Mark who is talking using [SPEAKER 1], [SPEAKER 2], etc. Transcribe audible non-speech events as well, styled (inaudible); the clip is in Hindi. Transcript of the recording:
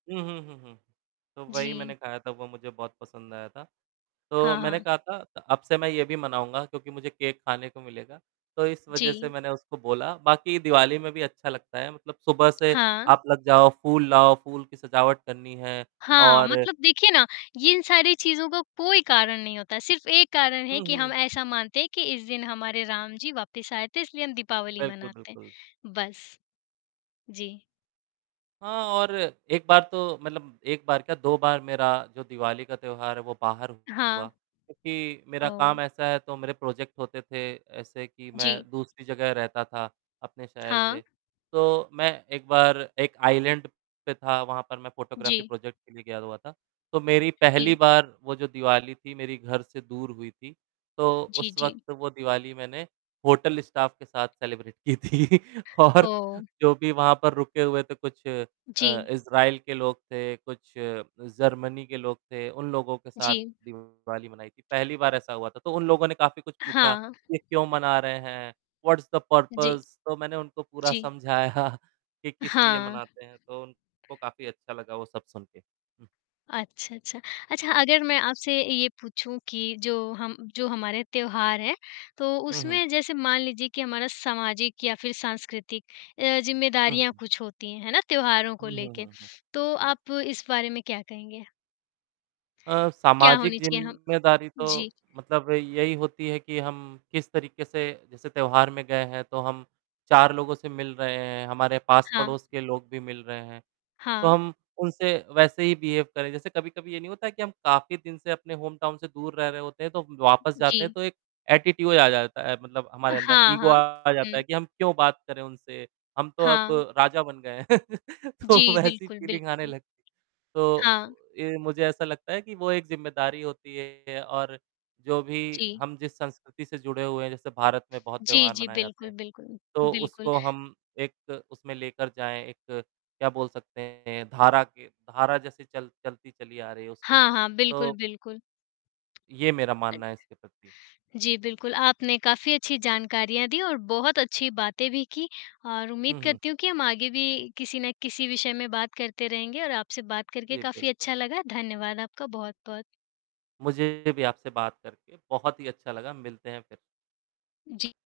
[SPEAKER 1] उहुँ, हुँ, हुँ। तो वही मैंने
[SPEAKER 2] जी।
[SPEAKER 1] खाया था, वो मुझे बहुत पसंद आया था, तो
[SPEAKER 2] हाँ,
[SPEAKER 1] मैंने
[SPEAKER 2] हाँ।
[SPEAKER 1] कहा था अ अब से मैं ये भी मनाऊँगा क्योंकि मुझे केक खाने को मिलेगा, तो इस वज़ह से
[SPEAKER 2] जी।
[SPEAKER 1] मैंने उसको बोला, बाकी दिवाली में भी अच्छा लगता है मतलब सुबह से
[SPEAKER 2] हाँ।
[SPEAKER 1] आप लग जाओ फूल लाओ, फूल की सजावट करनी है
[SPEAKER 2] हाँ,
[SPEAKER 1] और
[SPEAKER 2] मतलब देखिए ना ये इन सारी चीज़ों का कोई कारण नहीं होता, सिर्फ़ एक कारण है
[SPEAKER 1] हुँ,
[SPEAKER 2] कि हम
[SPEAKER 1] हुँ।
[SPEAKER 2] ऐसा मानते हैं कि इस दिन हमारे राम जी वापस आए थे इसलिए हम दीपावली
[SPEAKER 1] बिल्कुल,
[SPEAKER 2] मनाते हैं,
[SPEAKER 1] बिल्कुल।
[SPEAKER 2] बस। जी।
[SPEAKER 1] हाँ, और एक बार तो मतलब एक बार क्या 2 बार मेरा जो दिवाली का त्योहार है वो बाहर हुआ
[SPEAKER 2] हाँ।
[SPEAKER 1] क्योंकि मेरा काम
[SPEAKER 2] ओह!
[SPEAKER 1] ऐसा है तो मेरे प्रोजेक्ट होते थे ऐसे कि मैं
[SPEAKER 2] जी।
[SPEAKER 1] दूसरी जगह रहता था अपने शहर
[SPEAKER 2] हाँ।
[SPEAKER 1] से, तो मैं एक बार एक आइलैंड पे था, वहाँ पर मैं फ़ोटोग्राफ़ी
[SPEAKER 2] जी।
[SPEAKER 1] प्रोजेक्ट के लिए गया हुआ था, तो मेरी पहली
[SPEAKER 2] जी।
[SPEAKER 1] बार वो जो दिवाली थी, मेरी घर से दूर हुई थी, तो
[SPEAKER 2] जी,
[SPEAKER 1] उस
[SPEAKER 2] जी।
[SPEAKER 1] वक़्त वो दिवाली मैंने होटल स्टाफ़ के साथ सेलिब्रेट की थी और
[SPEAKER 2] ओह!
[SPEAKER 1] जो भी वहाँ पर रुके हुए थे कुछ अ,
[SPEAKER 2] जी।
[SPEAKER 1] इज़राइल के लोग थे, कुछ जर्मनी के लोग थे, उन लोगों के साथ
[SPEAKER 2] जी।
[SPEAKER 1] दिवाली मनाई थी, पहली बार ऐसा हुआ था, तो उन लोगों ने काफ़ी कुछ पूछा
[SPEAKER 2] हाँ।
[SPEAKER 1] कि क्यों मना रहे हैं? What's the
[SPEAKER 2] ji.
[SPEAKER 1] पर्पज़ तो मैंने उनको पूरा
[SPEAKER 2] जी।
[SPEAKER 1] समझाया कि किस लिए
[SPEAKER 2] हाँ।
[SPEAKER 1] मनाते हैं तो, वो उनको काफ़ी अच्छा लगा वो सब सुन के, हुँ।
[SPEAKER 2] अच्छा, अच्छा। अच्छा, अगर मैं आपसे ये पूछूँ कि जो हम जो हमारे त्योहार हैं, तो
[SPEAKER 1] हुँ, हुँ।
[SPEAKER 2] उसमें जैसे मान लीजिए कि हमारा सामाजिक या फिर सांस्कृतिक अ,
[SPEAKER 1] हुँ,
[SPEAKER 2] ज़िम्मेदारियाँ
[SPEAKER 1] हुँ।
[SPEAKER 2] कुछ होती हैं, है ना? त्योहारों को
[SPEAKER 1] हुँ, हुँ,
[SPEAKER 2] लेके,
[SPEAKER 1] हुँ, हुँ।
[SPEAKER 2] (sniffs) तो
[SPEAKER 1] हुँ।
[SPEAKER 2] आप इस बारे में क्या कहेंगे?
[SPEAKER 1] अ,
[SPEAKER 2] क्या
[SPEAKER 1] सामाजिक
[SPEAKER 2] होनी चाहिए? हम
[SPEAKER 1] ज़िम्मेदारी तो
[SPEAKER 2] जी।
[SPEAKER 1] मतलब यही होती है कि हम किस तरीके से जैसे त्योहार में गए हैं तो हम 4 लोगों से मिल रहे हैं, हमारे
[SPEAKER 2] हाँ।
[SPEAKER 1] पास-पड़ोस के लोग भी मिल रहे हैं, तो
[SPEAKER 2] हाँ।
[SPEAKER 1] हम उनसे वैसे ही बिहेव करें, जैसे कभी-कभी ये नहीं होता है कि हम काफ़ी दिन से अपने होम टाउन से दूर रह रहे होते हैं तो वापस जाते हैं
[SPEAKER 2] जी।
[SPEAKER 1] तो एक एटिट्यूड आ जाता है मतलब हमारे अंदर,
[SPEAKER 2] हाँ,
[SPEAKER 1] ईगो
[SPEAKER 2] हाँ।
[SPEAKER 1] आ जाता है
[SPEAKER 2] हुँ।
[SPEAKER 1] कि हम क्यों बात करें उनसे, हम तो अब
[SPEAKER 2] हाँ।
[SPEAKER 1] राजा बन गए हैं, (laughs) तो
[SPEAKER 2] जी।
[SPEAKER 1] वैसी
[SPEAKER 2] बिल्कुल,
[SPEAKER 1] फीलिंग आने
[SPEAKER 2] बिल्कुल।
[SPEAKER 1] लगती है, तो
[SPEAKER 2] हाँ।
[SPEAKER 1] ये मुझे ऐसा लगता है कि वो एक ज़िम्मेदारी होती है और जो भी
[SPEAKER 2] जी।
[SPEAKER 1] हम जिस संस्कृति से जुड़े हुए हैं जैसे भारत में बहुत
[SPEAKER 2] जी,
[SPEAKER 1] त्योहार
[SPEAKER 2] जी।
[SPEAKER 1] मनाए जाते
[SPEAKER 2] बिल्कुल,
[SPEAKER 1] हैं,
[SPEAKER 2] बिल्कुल,
[SPEAKER 1] तो
[SPEAKER 2] बिल्कुल।
[SPEAKER 1] उसको हम एक उसमें लेकर जाएँ, एक क्या बोल सकते हैं धारा के धारा जैसे चल चलती चली आ रही है उसमें,
[SPEAKER 2] हाँ, हाँ। बिल्कुल,
[SPEAKER 1] तो
[SPEAKER 2] बिल्कुल।
[SPEAKER 1] ये मेरा
[SPEAKER 2] अ
[SPEAKER 1] मानना है, इसके प्रति।
[SPEAKER 2] जी, बिल्कुल। आपने काफ़ी अच्छी जानकारियाँ दी और बहुत अच्छी बातें भी की और उम्मीद
[SPEAKER 1] हुँ, हुँ।
[SPEAKER 2] करती हूँ कि हम आगे भी किसी ना किसी विषय में बात करते रहेंगे और आपसे बात करके
[SPEAKER 1] जी,
[SPEAKER 2] काफ़ी
[SPEAKER 1] बिल्कुल।
[SPEAKER 2] अच्छा लगा, धन्यवाद आपका बहुत-बहुत।
[SPEAKER 1] मुझे भी आपसे बात करके बहुत ही अच्छा लगा, मिलते हैं फिर।
[SPEAKER 2] जी।